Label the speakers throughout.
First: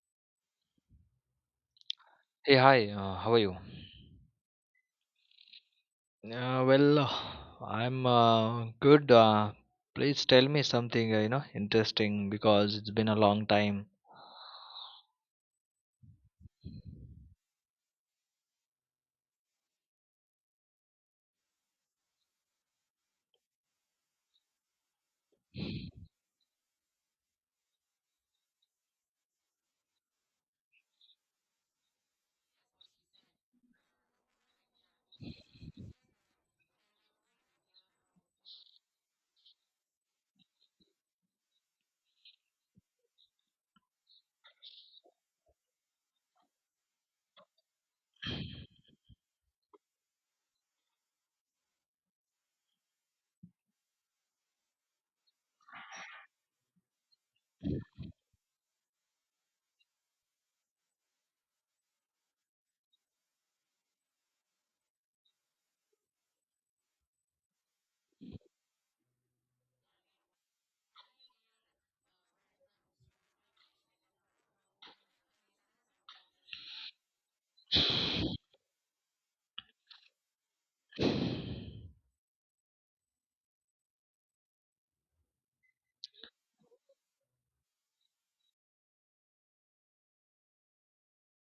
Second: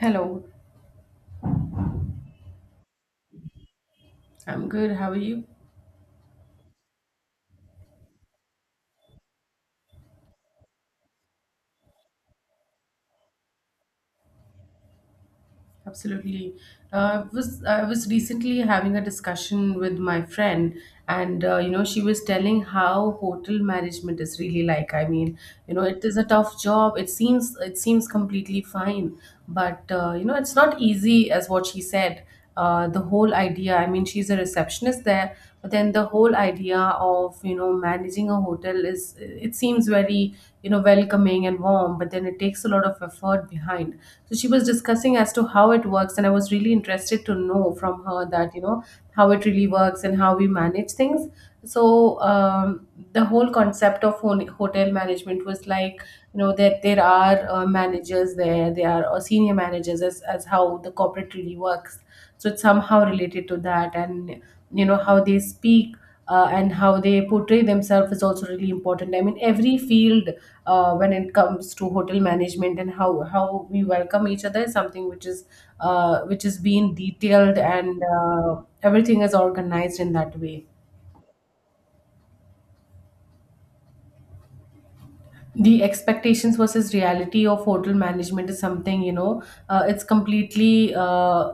Speaker 1: Hello,
Speaker 2: Hey, hi, how are you?
Speaker 1: I'm good. How are you?
Speaker 2: Uh, well, uh, I'm good. Please tell me something, interesting because it's been a long time.
Speaker 1: Absolutely. I was recently having a discussion with my friend, and you know, she was telling how hotel management is really like. I mean, you know, it is a tough job. It seems completely fine, but you know, it's not easy as what she said. The whole idea, I mean, she's a receptionist there, but then the whole idea of, you know, managing a hotel is, it seems very, you know, welcoming and warm, but then it takes a lot of effort behind. So she was discussing as to how it works, and I was really interested to know from her that, you know, how it really works and how we manage things. So the whole concept of hotel management was like, you know, that there are managers, there are senior managers, as how the corporate really works. So it's somehow related to that. And you know how they speak and how they portray themselves is also really important. I mean, every field, when it comes to hotel management, and how we welcome each other, is something which is being detailed, and everything is organized in that way. The expectations versus reality of hotel management is something, you know, it's completely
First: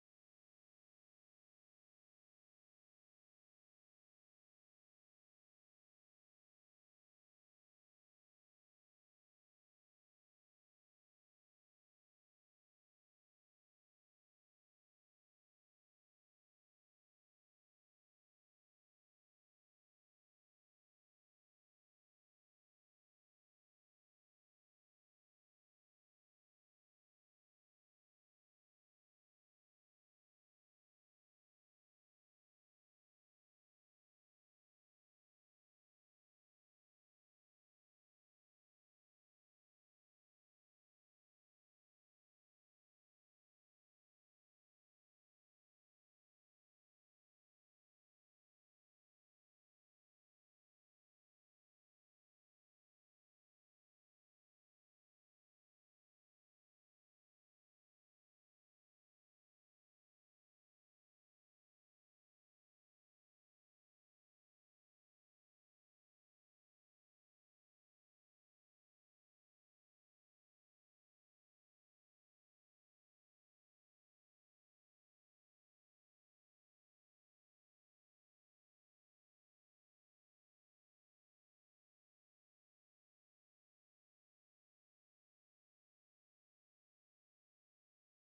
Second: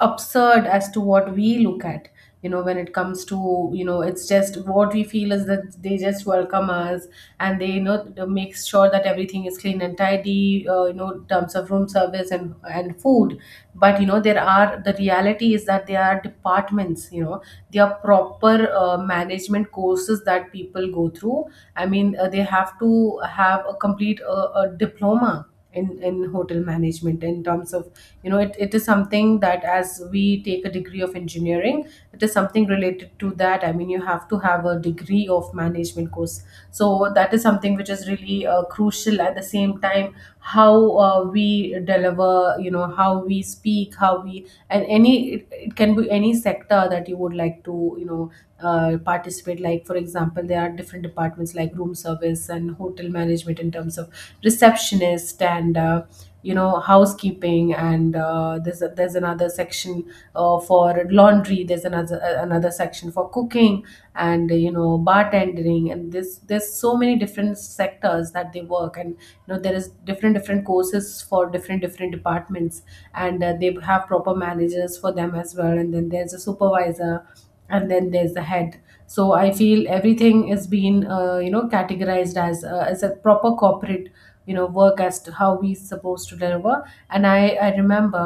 Speaker 1: absurd as to what we look at, you know. When it comes to, you know, it's just what we feel is that they just welcome us, and they, you know, they make sure that everything is clean and tidy, you know, in terms of room service and food. But you know, there are, the reality is that there are departments, you know. There are proper management courses that people go through. I mean, they have to have a complete a diploma in hotel management in terms of, you know, it is something that, as we take a degree of engineering, it is something related to that. I mean, you have to have a degree of management course. So that is something which is really crucial. At the same time, how we deliver, you know, how we speak, how we, and any, it can be any sector that you would like to, you know, participate. Like, for example, there are different departments like room service and hotel management, in terms of receptionist and you know, housekeeping, and there's a, there's another section for laundry. There's another another section for cooking and, you know, bartending and this. There's so many different sectors that they work, and you know, there is different different courses for different different departments. And they have proper managers for them as well, and then there's a supervisor, and then there's the head. So I feel everything is being you know, categorized as a proper corporate, you know, work, as to how we supposed to deliver. And I remember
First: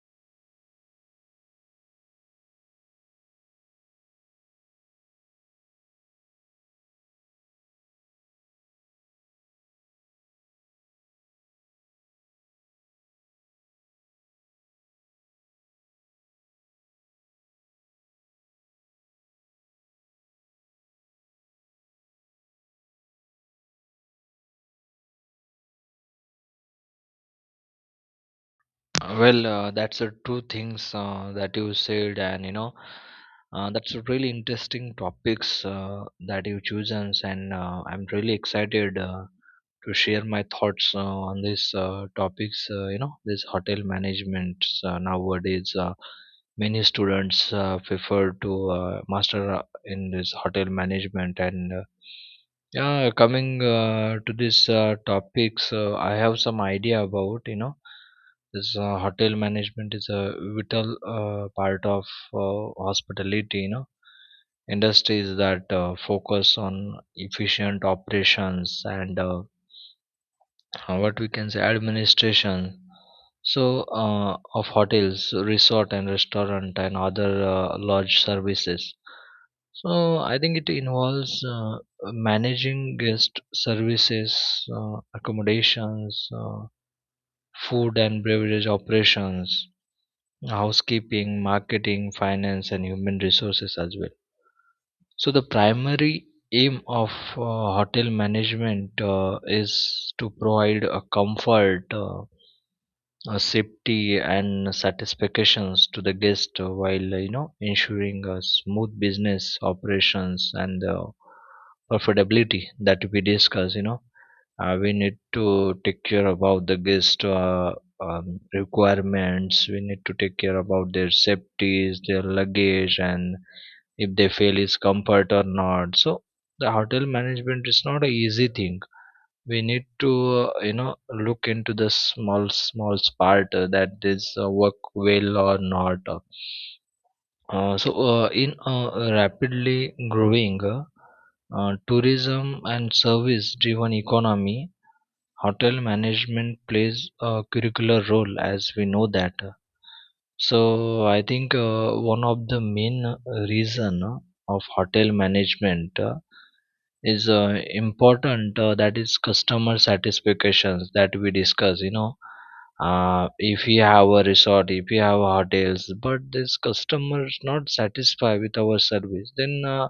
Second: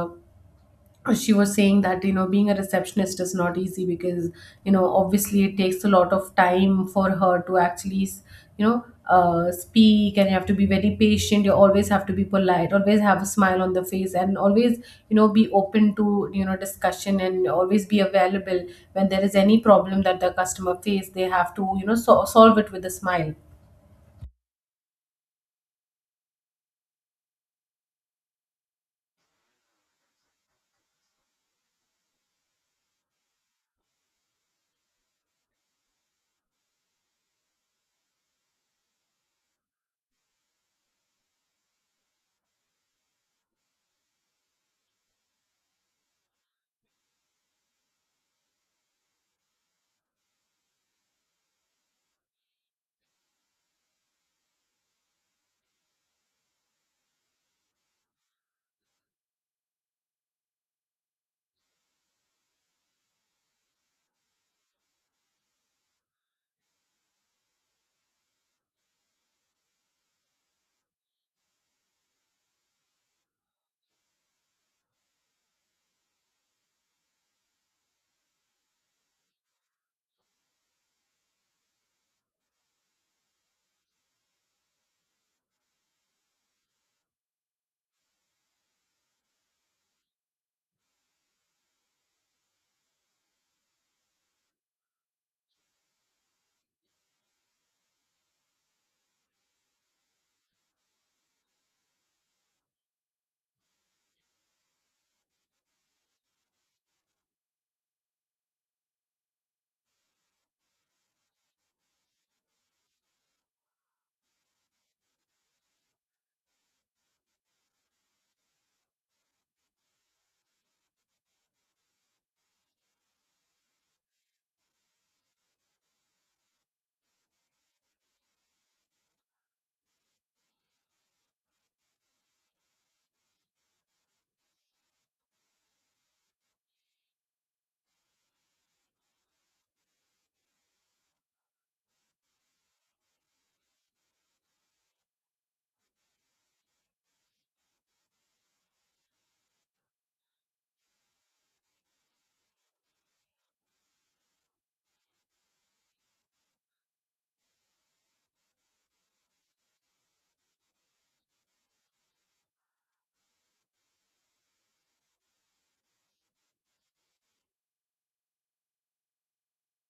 Speaker 1: she was saying that, you know, being a receptionist is not easy because, you know, obviously it takes a lot of time for her to actually, you know, speak, and you have to be very patient. You always have to be polite, always have a smile on the face, and always, you know, be open to, you know, discussion, and always be available. When there is any problem that the customer face, they have to, you know, solve it with a smile.
Speaker 2: That's two things that you said, and that's a really interesting topics that you chosen, and I'm really excited to share my thoughts on these topics. This hotel management nowadays, many students prefer to master in this hotel management, and yeah, coming to this topics, I have some idea about, this hotel management is a vital part of hospitality, industries that focus on efficient operations and what we can say administration. So, of hotels, resort and restaurant and other lodge services. So I think it involves managing guest services, accommodations, food and beverage operations, housekeeping, marketing, finance, and human resources as well. So the primary aim of hotel management is to provide a comfort. Safety and satisfactions to the guest while ensuring smooth business operations and profitability that we discuss, we need to take care about the guest, requirements. We need to take care about their safeties, their luggage, and if they feel is comfort or not. So the hotel management is not a easy thing. We need to uh, you know look into the small part that this work well or not. So in a rapidly growing tourism and service driven economy, hotel management plays a curricular role, as we know that. So I think one of the main reason of hotel management is important that is customer satisfactions, that we discuss, you know. If we have a resort, if we have hotels, but this customer is not satisfied with our service, then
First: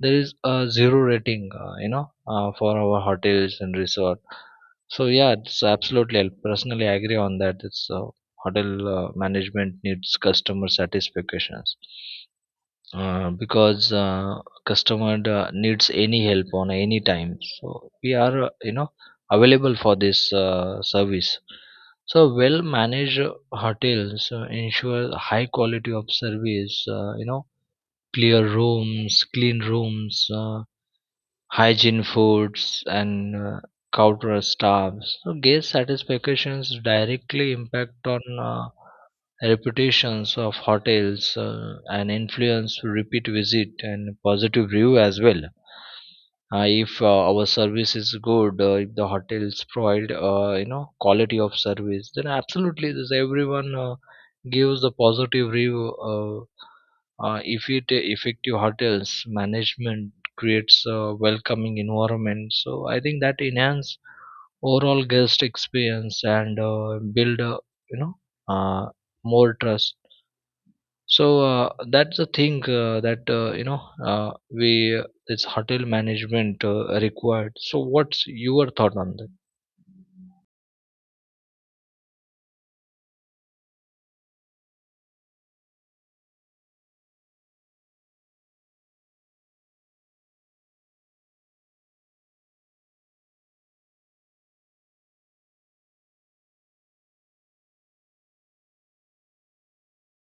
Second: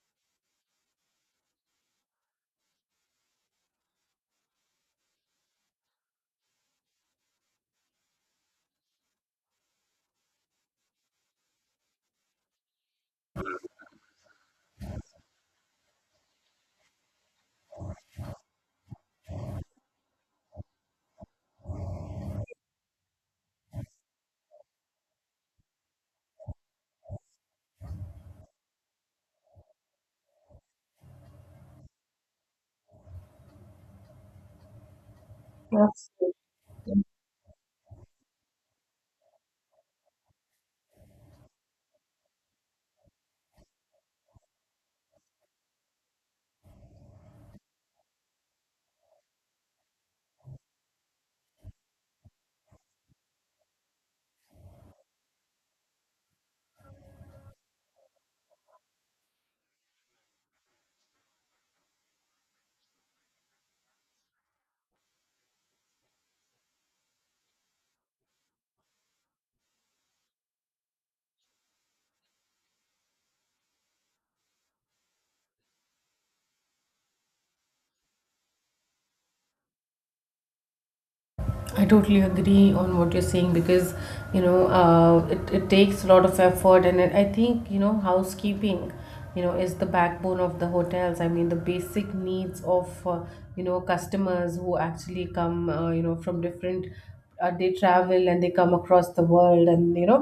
Speaker 2: there is a zero rating, for our hotels and resort. So yeah, it's absolutely, I personally agree on that. It's hotel management needs customer satisfactions, because customer needs any help on any time, so we are available for this service. So well managed hotels ensure high quality of service, clear rooms, clean rooms, hygiene foods and counter staffs. So guest
Speaker 1: Yes.
Speaker 2: satisfactions directly impact on reputations of hotels and influence repeat visit and positive review as well. If our service is good, if the hotels provide quality of service, then absolutely this everyone gives the positive review. uh, if it effective hotels management creates a welcoming environment, so I think that enhance overall guest experience and build you know uh, more trust. So that's the thing that we this hotel management required. So what's your thought on that?
Speaker 1: I totally agree on what you're saying, because, you know, it takes a lot of effort, and I think, you know, housekeeping, you know, is the backbone of the hotels. I mean, the basic needs of you know, customers who actually come you know, from different they travel, and they come across the world. And you know,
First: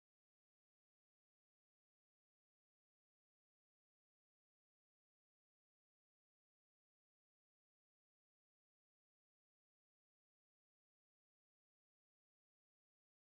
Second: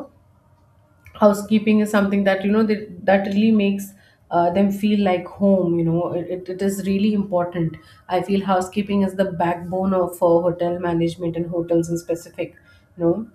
Speaker 1: housekeeping is something that, you know, that really makes them feel like home. You know, it is really important. I feel housekeeping is the backbone of hotel management and hotels in specific, you know.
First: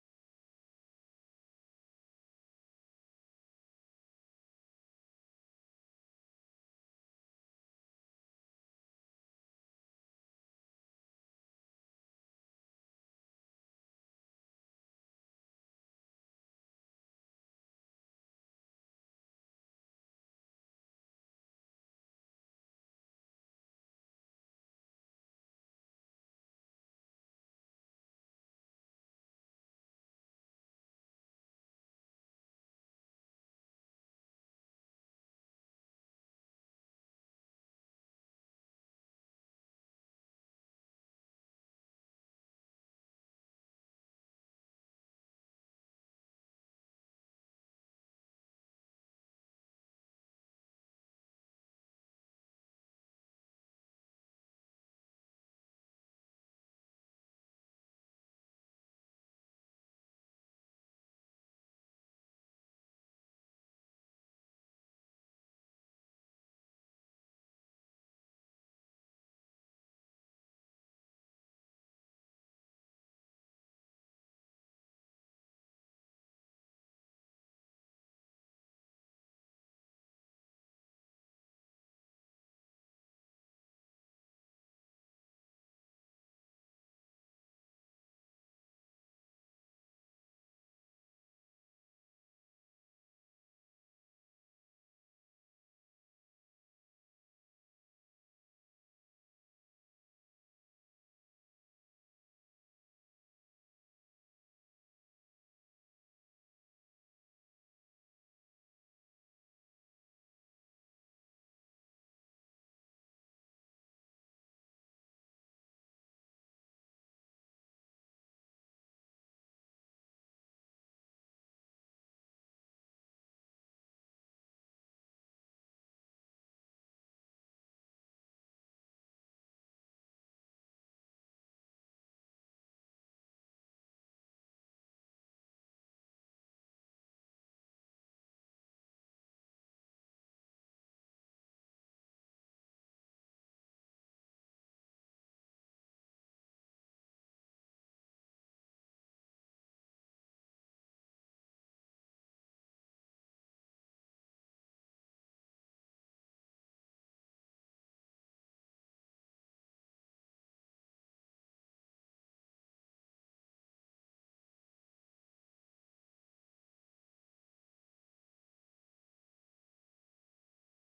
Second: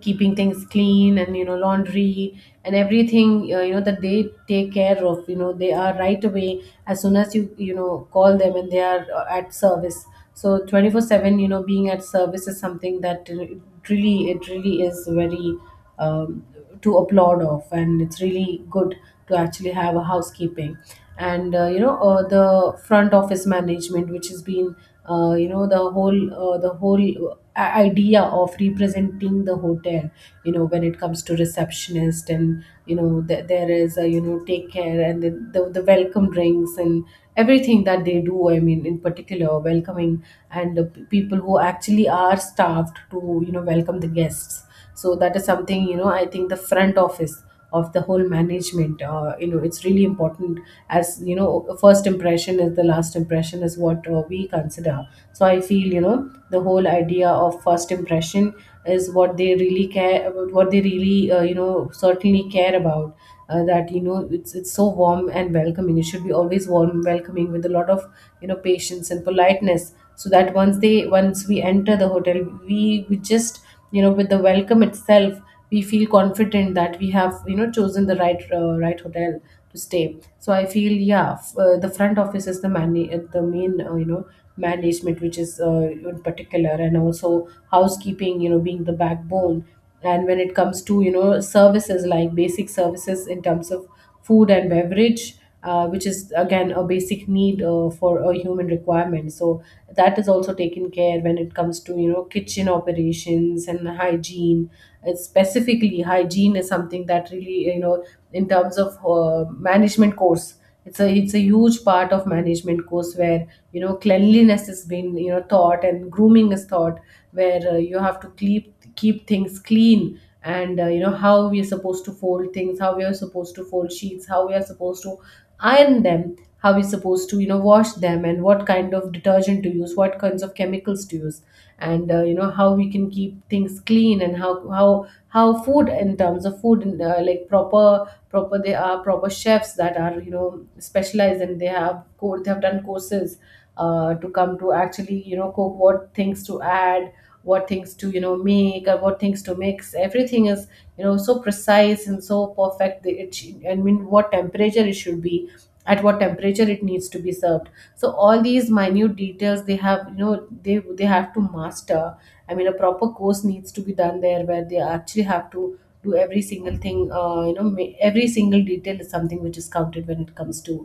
Speaker 1: Keeping things clean, and you know, laundry and everything, you know, that they take care of, you know. They are right away as soon as you, you know, call them, and they are at service. So 24/7, you know, being at service is something that it really, it really is very um, to applaud of, and it's really good to actually have a housekeeping. And you know, the front office management, which has been you know, the whole idea of representing the hotel, you know, when it comes to receptionist, and you know, there is a, you know, take care, and the welcome drinks, and everything that they do. I mean, in particular, welcoming, and people who actually are staffed to, you know, welcome the guests. So that is something, you know, I think the front office of the whole management, you know, it's really important, as you know, first impression is the last impression is what we consider. So I feel, you know, the whole idea of first impression is what they really care about, what they really you know, certainly care about, that you know, it's so warm and welcoming. It should be always warm welcoming with a lot of, you know, patience and politeness, so that once they, once we enter the hotel, we just, you know, with the welcome itself, we feel confident that we have, you know, chosen the right right hotel to stay. So I feel, yeah, the front office is the man, the main you know, management, which is in particular, and also housekeeping, you know, being the backbone. And when it comes to, you know, services, like basic services in terms of food and beverage, which is again a basic need for a human requirement. So that is also taken care when it comes to, you know, kitchen operations and hygiene. And specifically, hygiene is something that really, you know, in terms of management course. It's a huge part of management course, where, you know, cleanliness has been, you know, taught, and grooming is taught, where you have to keep things clean, and you know, how we are supposed to fold things, how we are supposed to fold sheets, how we are supposed to iron them, how we're supposed to, you know, wash them, and what kind of detergent to use, what kinds of chemicals to use, and you know, how we can keep things clean, and how food in terms of food and, like, proper they are proper chefs that are, you know, specialized, and they have they have done courses to come to actually, you know, cook. What things to add, what things to, you know, make, or what things to mix. Everything is, you know, so precise and so perfect. I mean, what temperature it should be at, what temperature it needs to be served. So all these minute details, they have, you know, they have to master. I mean, a proper course needs to be done there, where they actually have to do every single thing. Uh, you know ma- Every single detail is something which is counted when it comes to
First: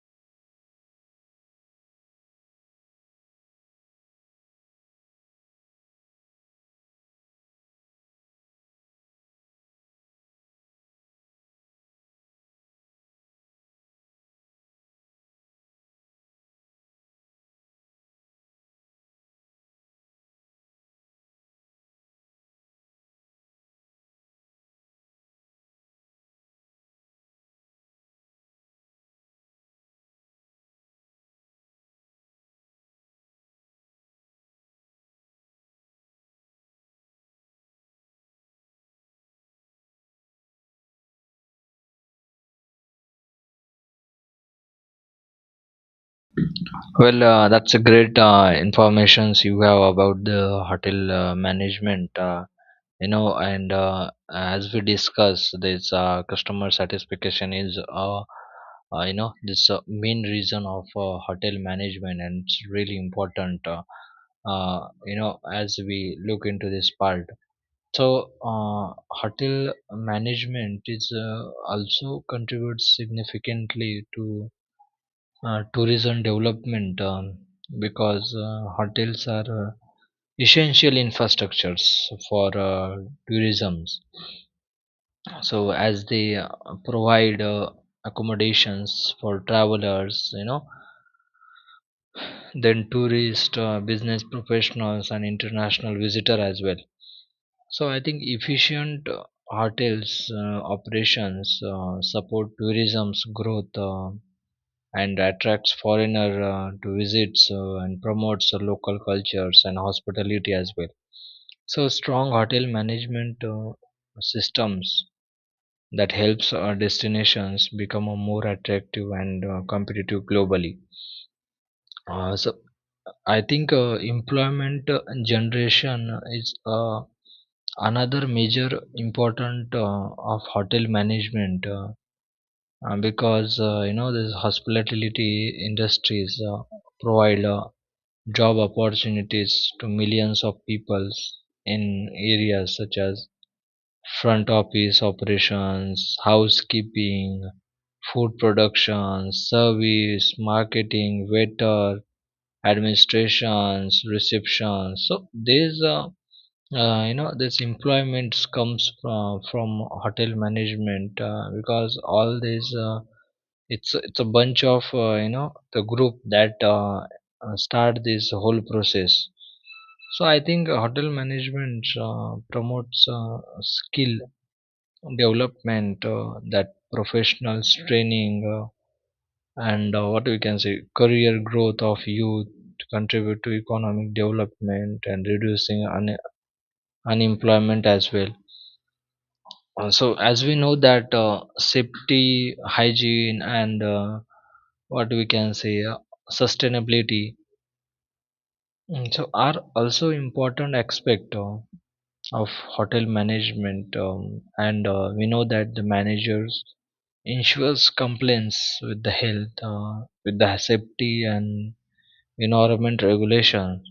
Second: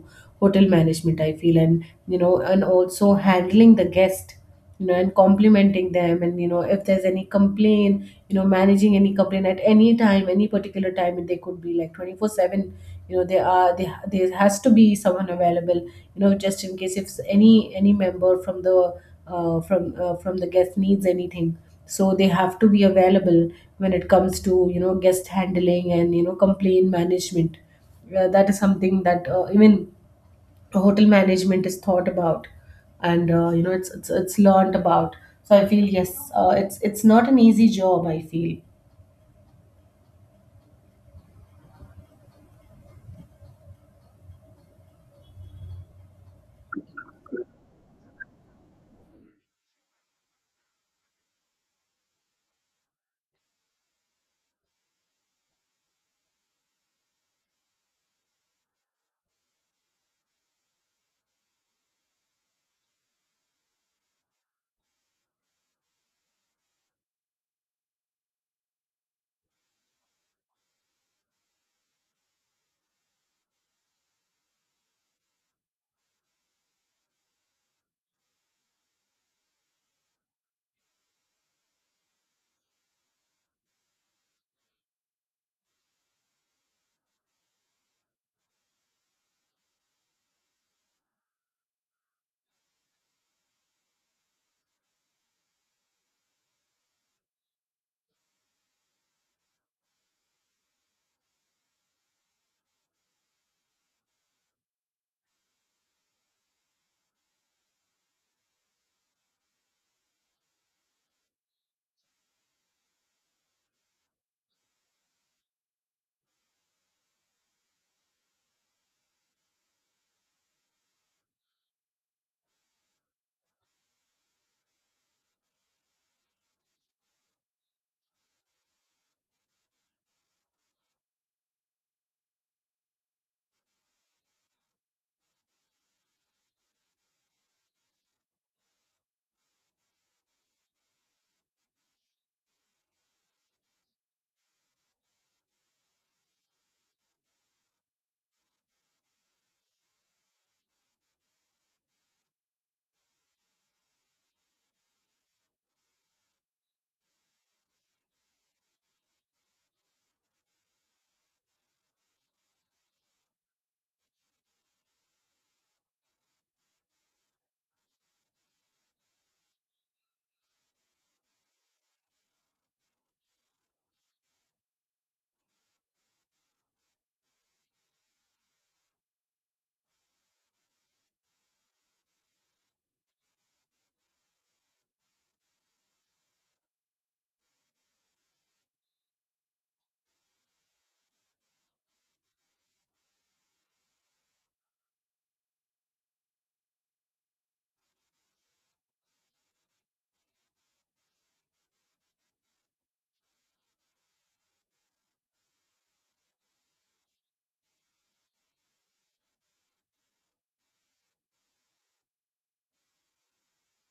Speaker 1: hotel management, I feel. And you know, and also handling the guest, you know, and complimenting them, and you know, if there's any complaint, you know, managing any complaint at any time, any particular time. And they could be like 24/7, you know, they are, they, there has to be someone available, you know, just in case if any member from the from the guest needs anything. So they have to be available when it comes to, you know, guest handling, and you know, complaint management. That is something that even hotel management is thought about, and you know, it's learned about. So I feel, yes, it's not an easy job, I feel.
Speaker 2: Well, that's a great informations you have about the hotel management. And as we discussed, this customer satisfaction is this main reason of hotel management, and it's really important. As we look into this part. So, hotel management is also contributes significantly to tourism development, because hotels are essential infrastructures for tourism. So, as they provide accommodations for travelers, then tourists, business professionals, and international visitor as well. So I think efficient hotels operations support tourism's growth and attracts foreigner to visits and promotes the local cultures and hospitality as well. So strong hotel management systems that helps our destinations become a more attractive and competitive globally. So I think employment generation is another major important of hotel management, because this hospitality industries provide job opportunities to millions of people in areas such as front office operations, housekeeping, food production, service, marketing, waiter, administrations, receptions. So there's this employment comes from hotel management, because all these it's a bunch of the group that start this whole process. So I think hotel management promotes skill development that professionals training and what we can say career growth of youth to contribute to economic development and reducing unemployment as well. So as we know that, safety, hygiene and what we can say sustainability, so are also important aspect of hotel management, and we know that the managers ensures compliance with the health with the safety and environment regulation.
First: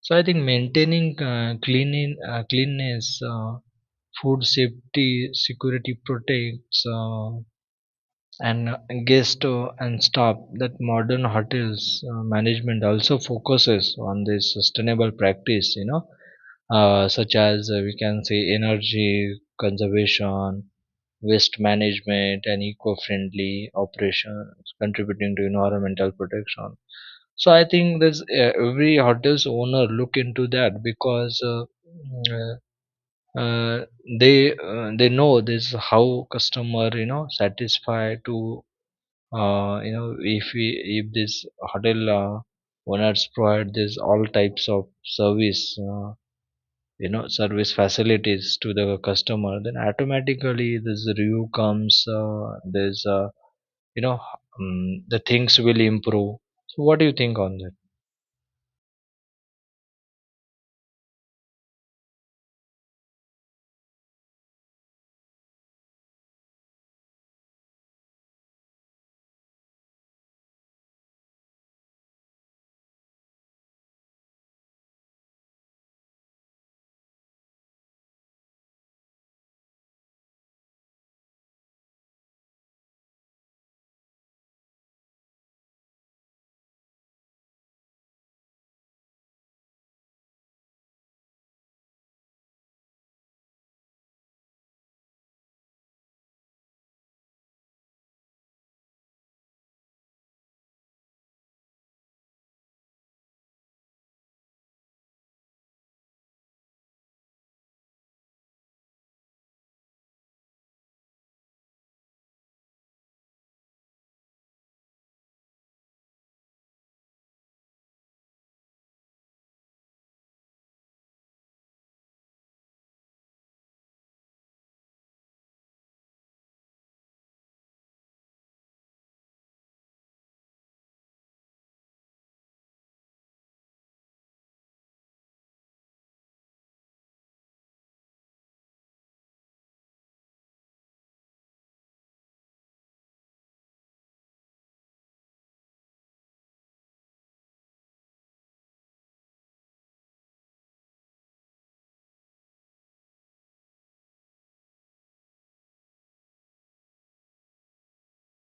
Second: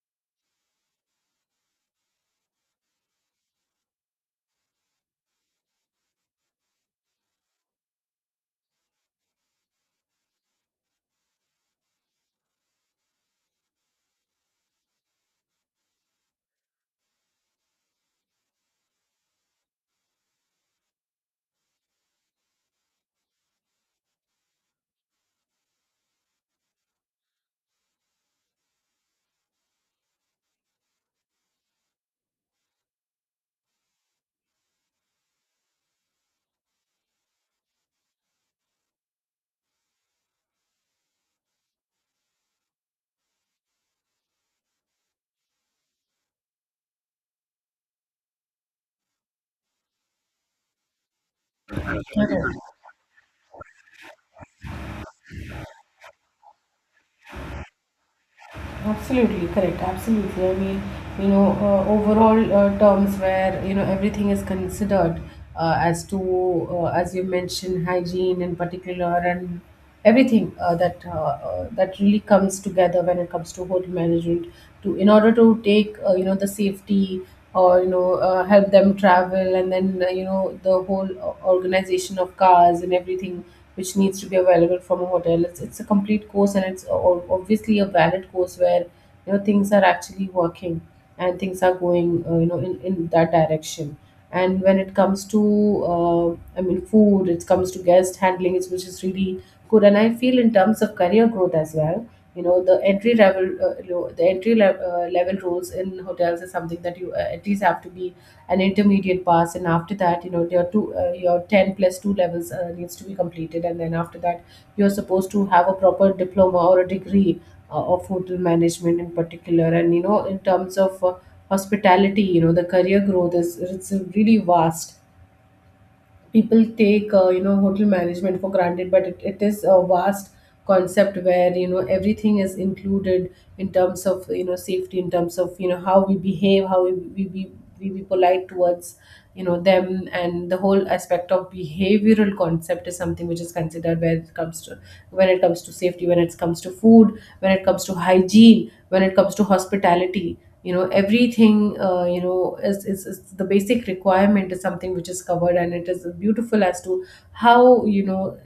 Speaker 2: So I think maintaining cleanness, food safety, security protects, and guest and staff. That modern hotels management also focuses on this sustainable practice. Such as we can say energy conservation, waste management and eco-friendly operations contributing to environmental protection. So I think there's every hotels owner look into that, because mm, uh, uh, they know this how customer you know satisfied to if we, if this hotel owners provide this all types of service, service facilities to the customer, then automatically this review comes.
Speaker 1: Correct.
Speaker 2: There's you know The things will improve. So what do you think on that?
Speaker 1: Absolutely correct. Absolutely. I mean, overall terms where you know everything is considered as to as you mentioned hygiene in particular and everything that really comes together when it comes to hotel management to in order to take you know the safety or help them travel and then you know the whole organization of cars and everything which needs to be available from a hotel. It's a complete course and it's obviously a valid course where you know things are actually working and things are going you know in that direction. And when it comes to I mean food, it comes to guest handling it's, which is really good. And I feel in terms of career growth as well, you know the entry level the entry level, level roles in hotels is something that you at least have to be an intermediate pass, and after that you know your two your 10 plus 2 levels needs to be completed, and then after that you're supposed to have a proper diploma or a degree of hotel management in particular. And you know in terms of hospitality, you know the career growth is it's really vast. People take you know hotel management for granted, but it is a vast concept where you know everything is included in terms of you know safety, in terms of you know how we behave, how we be polite towards you know them. And the whole aspect of behavioral concept is something which is considered when it comes to when it comes to safety, when it comes to food, when it comes to hygiene, when it comes to hospitality. You know everything you know is the basic requirement is something which is covered, and it is beautiful as to how you know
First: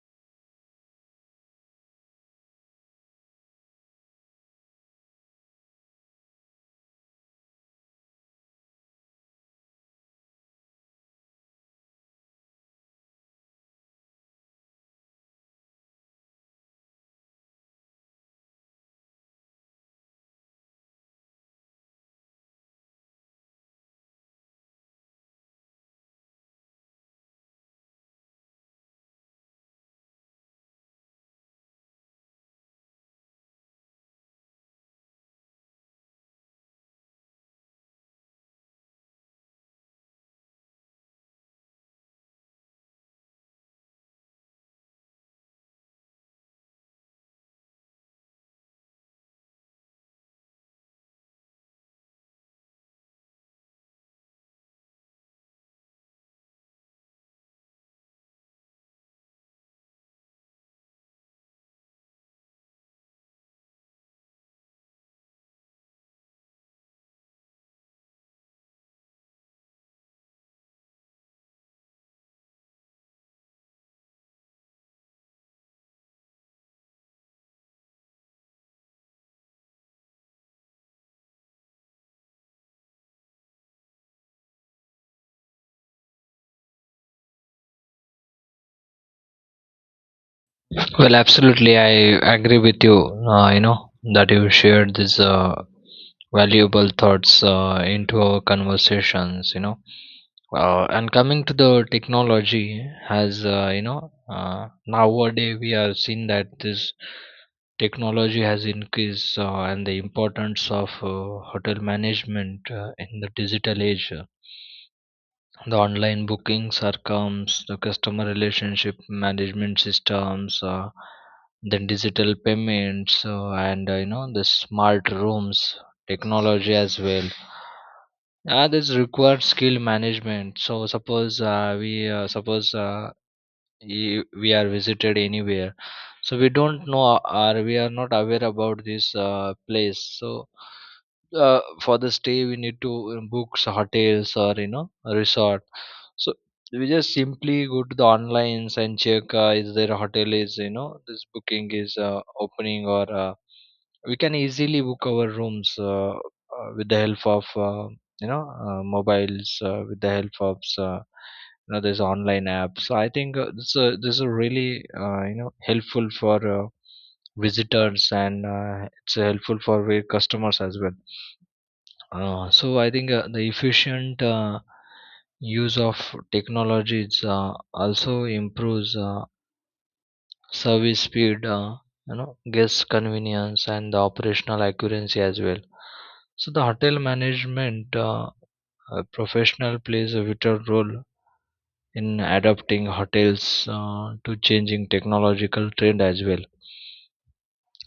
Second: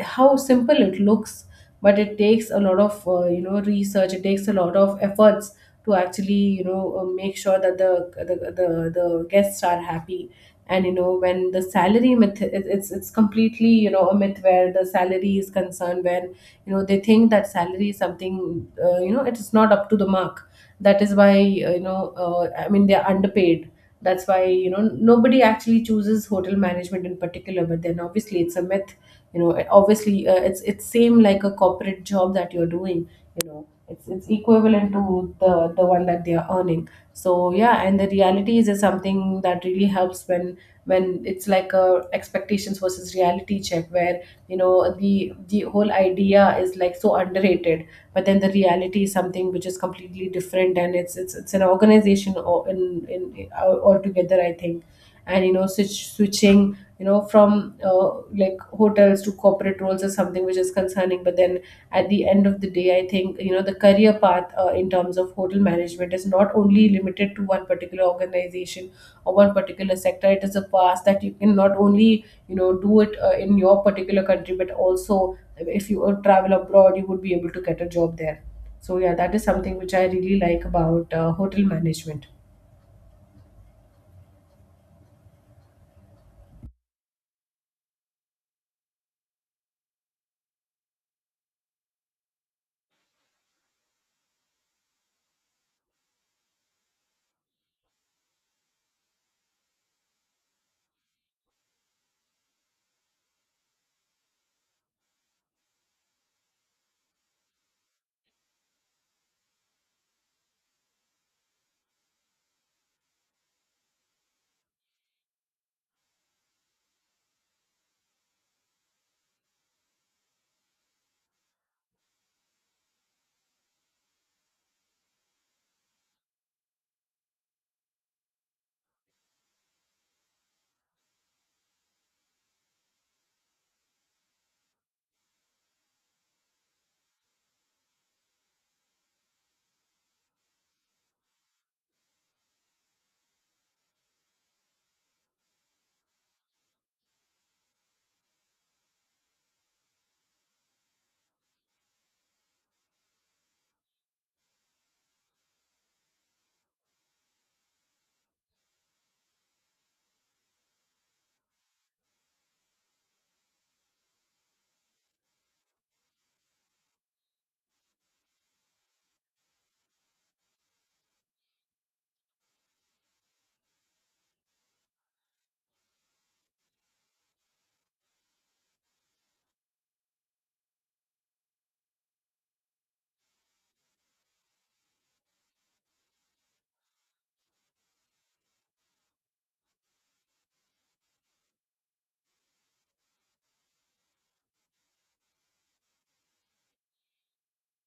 Speaker 1: how simple it looks. But it takes a lot of you know research, it takes a lot of efforts to actually make sure that the guests are happy. And you know when the salary myth, it's it's completely you know a myth where the salary is concerned, where you know they think that salary is something you know it is not up to the mark. That is why I mean they are underpaid. That's why you know nobody actually chooses hotel management in particular, but then obviously it's a myth. You know obviously it's same like a corporate job that you're doing. You know it's equivalent to the one that they are earning, so yeah. And the reality is something that really helps when it's like a expectations versus reality check, where you know the whole idea is like so underrated. But then the reality is something which is completely different, and it's it's an organization or in altogether I think. And you know switching you know from like hotels to corporate roles is something which is concerning, but then at the end of the day I think you know the career path in terms of hotel management is not only limited to one particular organization or one particular sector. It is a past that you can not only you know do it in your particular country, but also if you travel abroad you would be able to get a job there. So yeah, that is something which I really like about hotel management.
Speaker 2: Well, absolutely, I agree with you. You know that you shared these valuable thoughts into our conversations, you know. And coming to the technology, has you know nowadays we have seen that this technology has increased and the importance of hotel management in the digital age, the online bookings are comes, the customer relationship management systems, then digital payments and the smart rooms technology as well. Yeah, this requires skill management. So suppose we are visited anywhere, so we don't know or we are not aware about this place. So for the stay, we need to book hotels or you know a resort. So we just simply go to the online and check is there a hotel, is you know this booking is opening, or we can easily book our rooms with the help of you know mobiles, with the help of this online app. So I think this this is really helpful for visitors, and it's helpful for our customers as well. So I think the efficient use of technologies also improves service speed, you know guest convenience and the operational accuracy as well. So the hotel management professional plays a vital role in adapting hotels to changing technological trend as well.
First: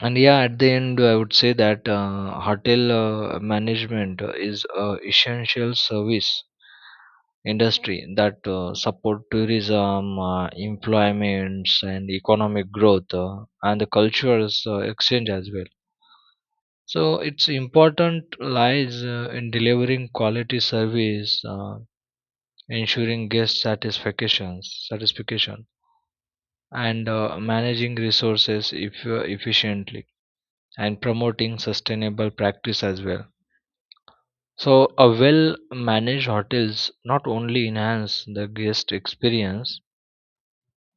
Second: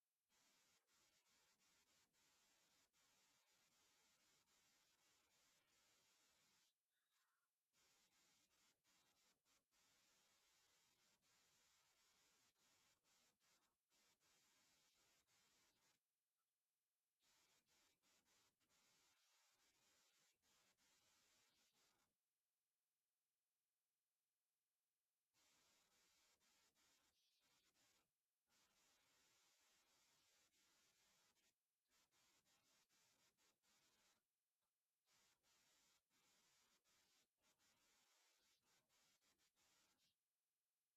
Speaker 2: And yeah, at the end I would say that hotel management is a essential service industry that support tourism, employments and economic growth, and the cultural exchange as well. So its important lies in delivering quality service, ensuring guest satisfaction, satisfaction, and managing resources if, efficiently and promoting sustainable practice as well. So a well managed hotels not only enhance the guest experience,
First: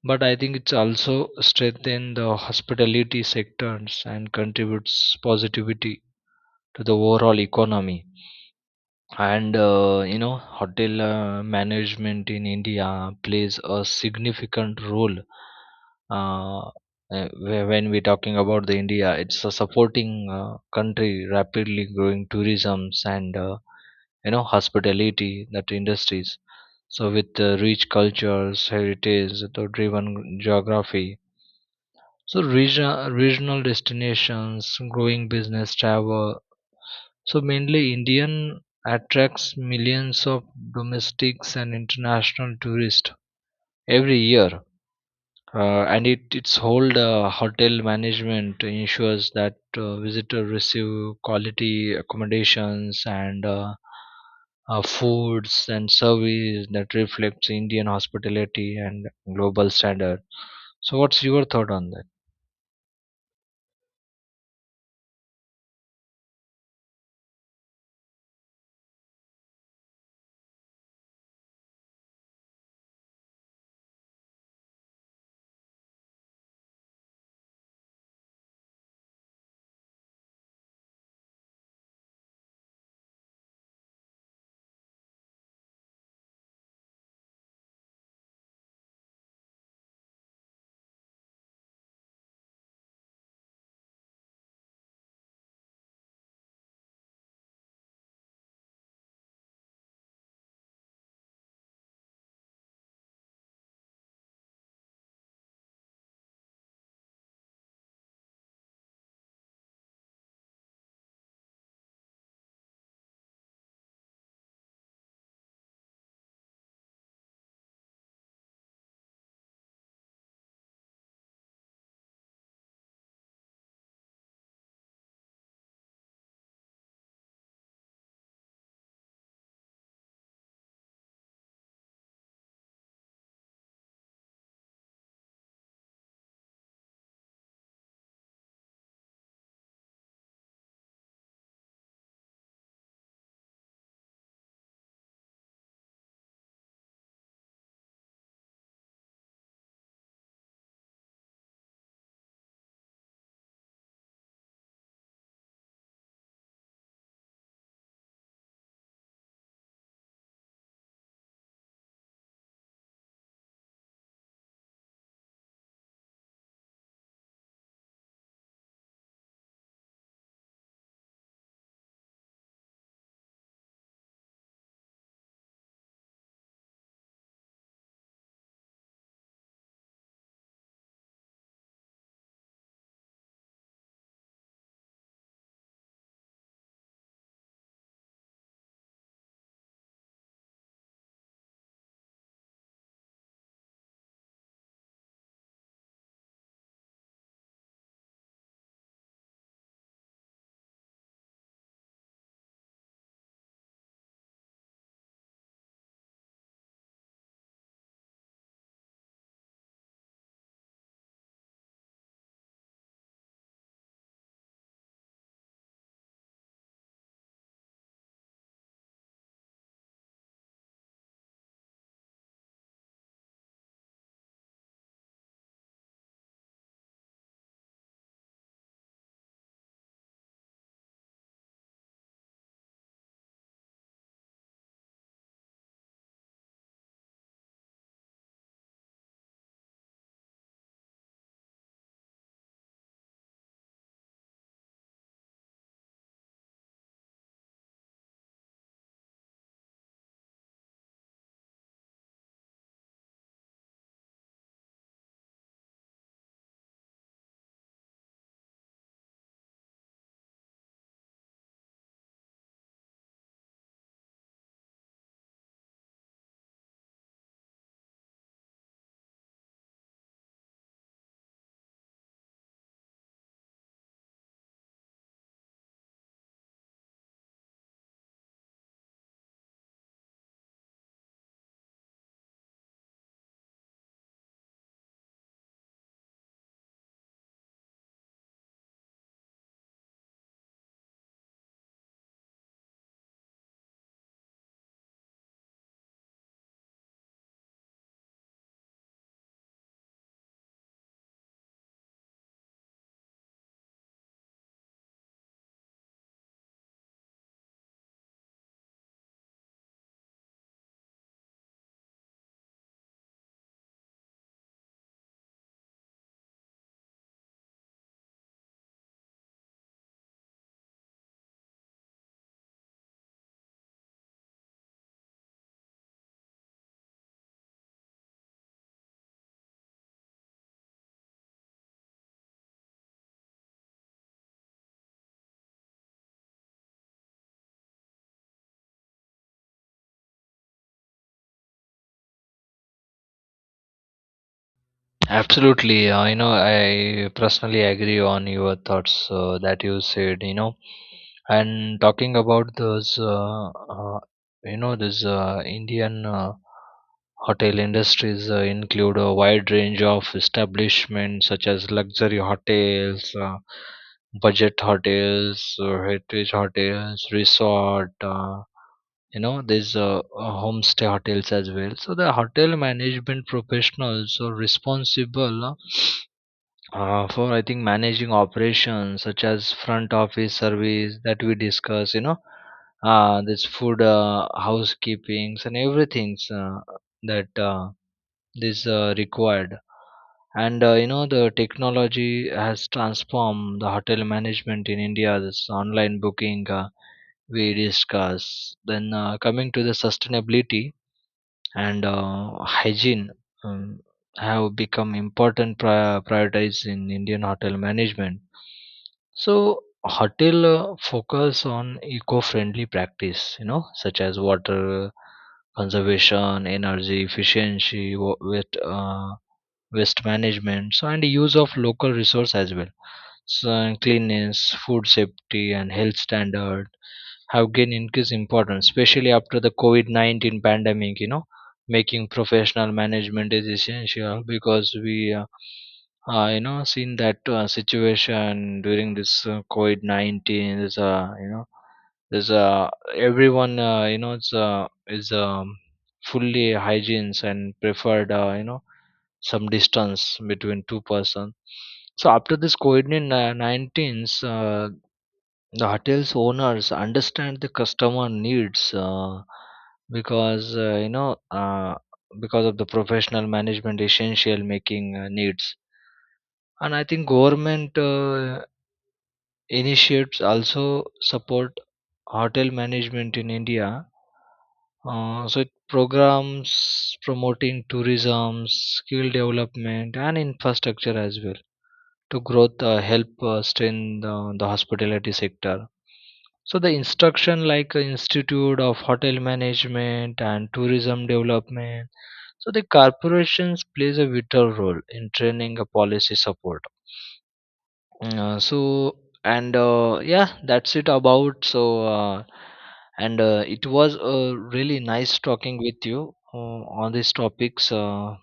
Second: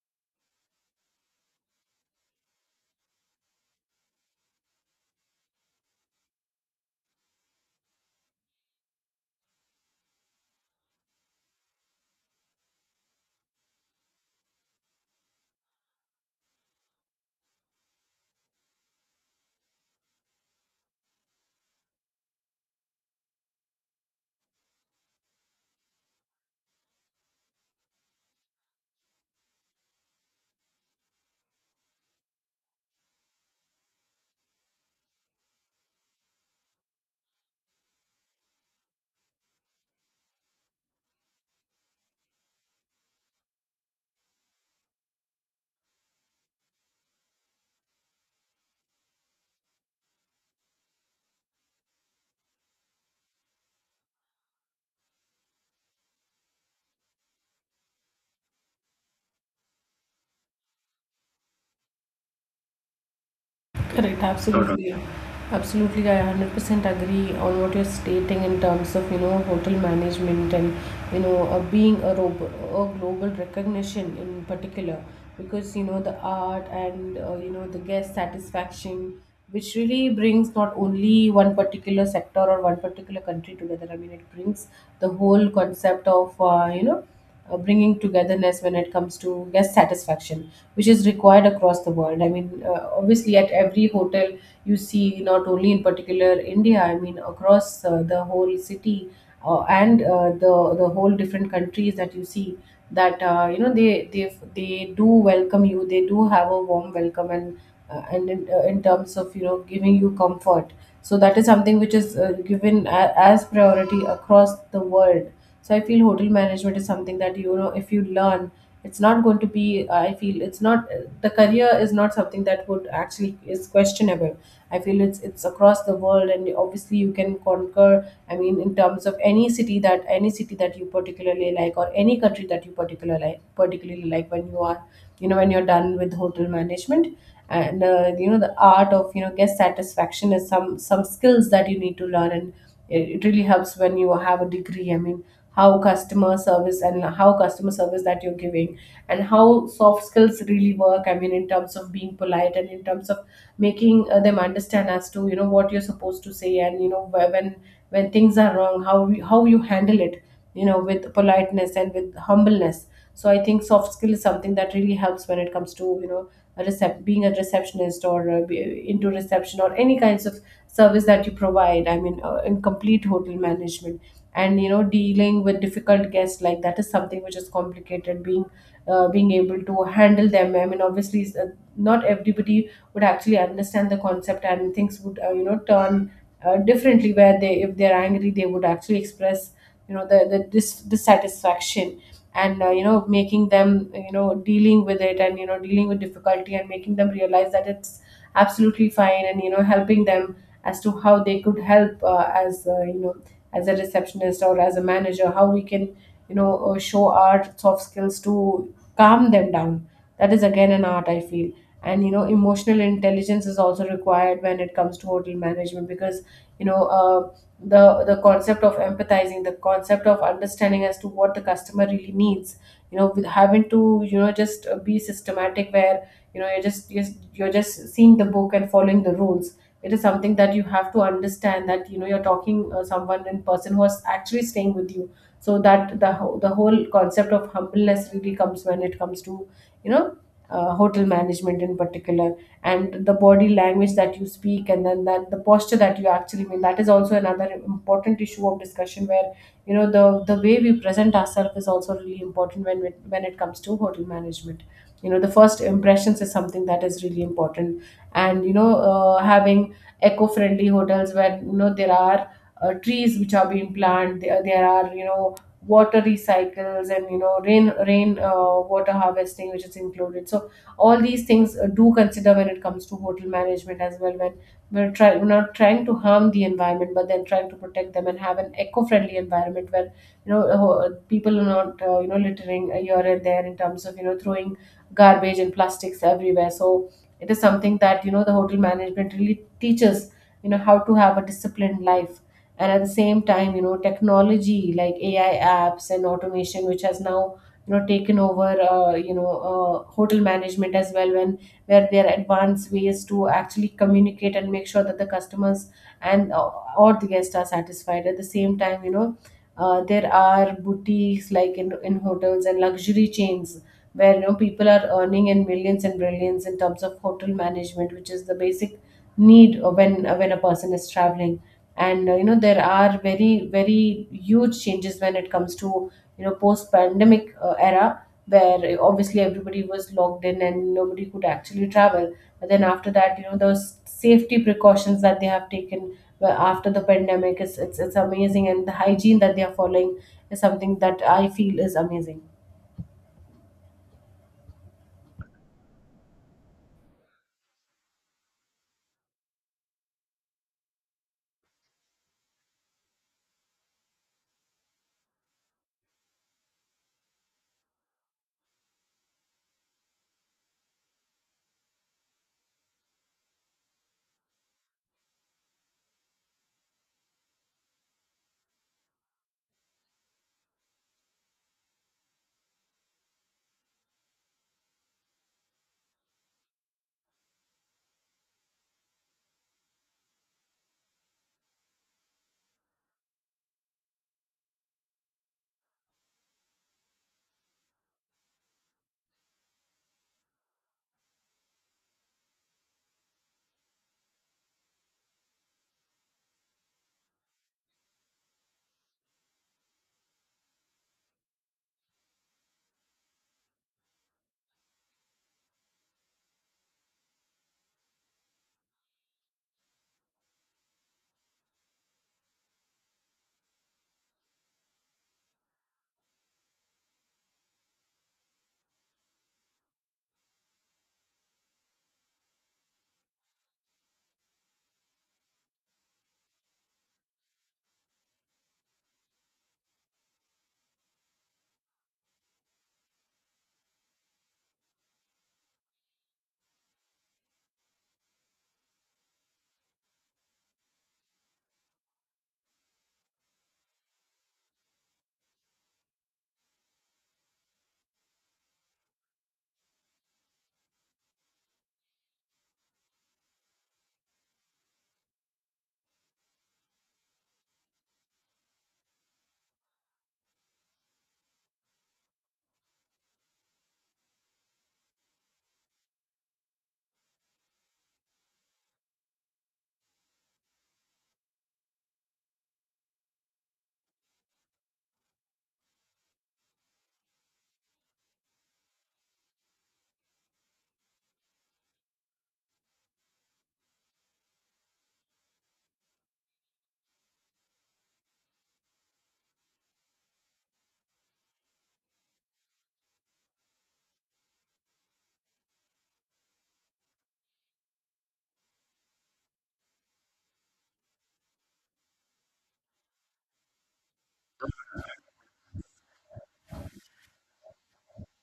Speaker 2: but I think it's also strengthen the hospitality sectors and contributes positivity to the overall economy. And hotel management in India plays a significant role, uh, when we're talking about the India. It's a supporting country, rapidly growing tourism's and hospitality that industries. So with rich cultures heritage, the driven geography, so regional destinations, growing business travel. So mainly Indian attracts millions of domestics and international tourists every year. And it, its whole hotel management ensures that visitors receive quality accommodations and foods and service that reflects Indian hospitality and global standard. So, what's your thought on that?
Speaker 1: Correct, Sort absolutely. Absolutely, I 100% agree on what you're stating in terms of, you know, hotel management and, you know, being a, a global recognition in particular because, you know, the art and, you know, the guest satisfaction, which really brings not only one particular sector or one particular country together. I mean, it brings the whole concept of, bringing togetherness when it comes to guest satisfaction, which is required across the world. I mean, obviously, at every hotel you see, not only in particular India, I mean, across the whole city and the whole different countries that you see that you know they do welcome you. They do have a warm welcome and in terms of you know giving you comfort. So that is something which is given a, as priority across the world. So I feel hotel management is something that you know if you learn it's not going to be I feel it's not the career is not something that would actually is questionable. I feel it's across the world, and obviously you can conquer, I mean in terms of any city that you particularly like or any country that you particularly like when you are you know when you're done with hotel management. And you know the art of you know guest satisfaction is some skills that you need to learn. And it really helps when you have a degree, I mean how customer service and how customer service that you're giving and how soft skills really work, I mean in terms of being polite and in terms of making them understand as to you know what you're supposed to say. And you know when things are wrong how how you handle it, you know with politeness and with humbleness. So I think soft skill is something that really helps when it comes to you know a being a receptionist or into reception or any kinds of service that you provide, I mean in complete hotel management. And you know dealing with difficult guests, like that is something which is complicated, being being able to handle them, I mean obviously it's, not everybody would actually understand the concept, and things would you know turn differently, where they if they're angry they would actually express you know the dissatisfaction. And you know making them you know dealing with it, and you know dealing with difficulty and making them realize that it's absolutely fine, and you know helping them as to how they could help as you know as a receptionist or as a manager how we can show our soft skills to calm them down. That is again an art I feel. And you know emotional intelligence is also required when it comes to hotel management, because you know uh, the concept of empathizing, the concept of understanding as to what the customer really needs, you know with having to you know just be systematic, where you know you're just you're just seeing the book and following the rules, it is something that you have to understand that you know you're talking someone in person who is actually staying with you. So that the whole concept of humbleness really comes when it comes to you know hotel management in particular. And the body language that you speak and then that the posture that you actually mean, that is also another important issue of discussion, where you know the way we present ourselves is also really important when when it comes to hotel management. You know the first impressions is something that is really important. And having eco-friendly hotels where you know there are trees which are being planted, there are you know water recycles and you know rain water harvesting which is included. So all these things do consider when it comes to hotel management as well, when we're trying we're not trying to harm the environment, but then trying to protect them and have an eco-friendly environment where people are not you know littering here and there in terms of you know throwing garbage and plastics everywhere. So it is something that you know the hotel management really teaches you know how to have a disciplined life. And at the same time you know technology like AI apps and automation which has now you know taken over hotel management as well, when where there are advanced ways to actually communicate and make sure that the customers and or the guests are satisfied. At the same time you know there are boutiques like in hotels and luxury chains where you know people are earning in millions and billions in terms of hotel management, which is the basic need when when a person is traveling. And you know there are very very huge changes when it comes to you know post pandemic era, where obviously everybody was locked in and nobody could actually travel. But then after that you know those safety precautions that they have taken well, after the pandemic is it's amazing, and the hygiene that they are following is something that I feel is amazing.
Speaker 2: Absolutely, I personally agree on your thoughts that you said, you know. And talking about those, this Indian hotel industries include a wide range of establishments such as luxury hotels, budget hotels, heritage hotels, resort. There's homestay hotels as well. So the hotel management professionals are responsible for I think managing operations such as front office service that we discuss, this food, housekeepings and everything's that this required. And the technology has transformed the hotel management in India. This online booking we discuss. Then coming to the sustainability, and hygiene um, have become important priorities in Indian hotel management. So hotel focus on eco-friendly practice, such as water conservation, energy efficiency, wa- with waste management, so and use of local resource as well. So and cleanliness, food safety and health standard have gained increased importance, especially after the covid-19 pandemic. You know, making professional management is essential, because we seen that situation during this covid-19 is, there's a everyone you know it's is fully hygienes and preferred, some distance between two person. So after this covid-19s, the hotel's owners understand the customer needs, because you know because of the professional management essential making needs. And I think government Initiates also support hotel management in India. So it programs promoting tourism, skill development, and infrastructure as well to growth, help strengthen the hospitality sector. So the instruction like Institute of Hotel Management and Tourism Development. So the corporations plays a vital role in training a policy support. Mm, so and yeah, that's it about. So uh, and It was really nice talking with you on these topics.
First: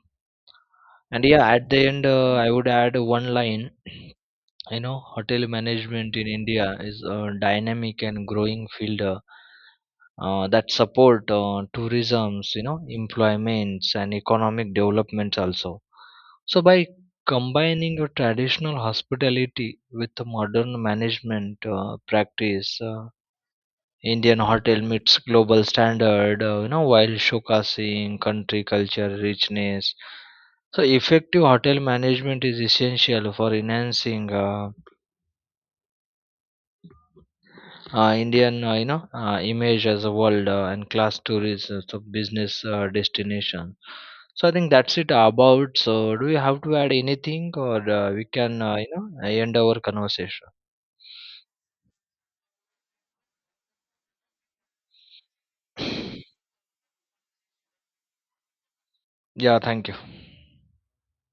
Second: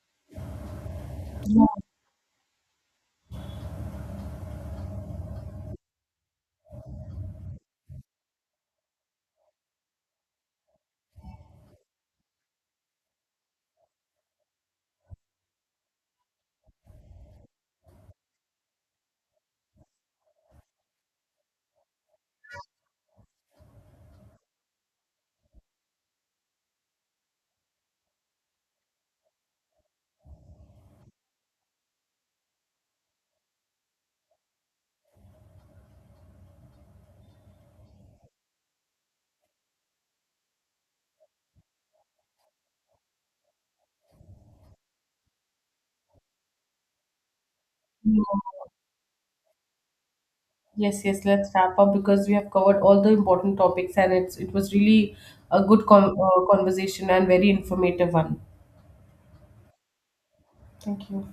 Speaker 2: And yeah, at the end, I would add one line. You know, hotel management in India is a dynamic and growing field, that support tourism's, you know, employments and economic developments also. So by combining your traditional hospitality with the modern management practice, Indian hotel meets global standard, while showcasing country culture richness. So effective hotel management is essential for enhancing Indian, image as a world and class tourist as a business destination. So I think that's it about. So do you have to add anything, or
Speaker 1: Yeah.
Speaker 2: we can, end our conversation?
Speaker 1: Yes, yes, let's wrap up because we have covered all the important topics, and it's it was really a good conversation and very informative one.
Speaker 2: Yeah, thank you.
Speaker 1: Thank you.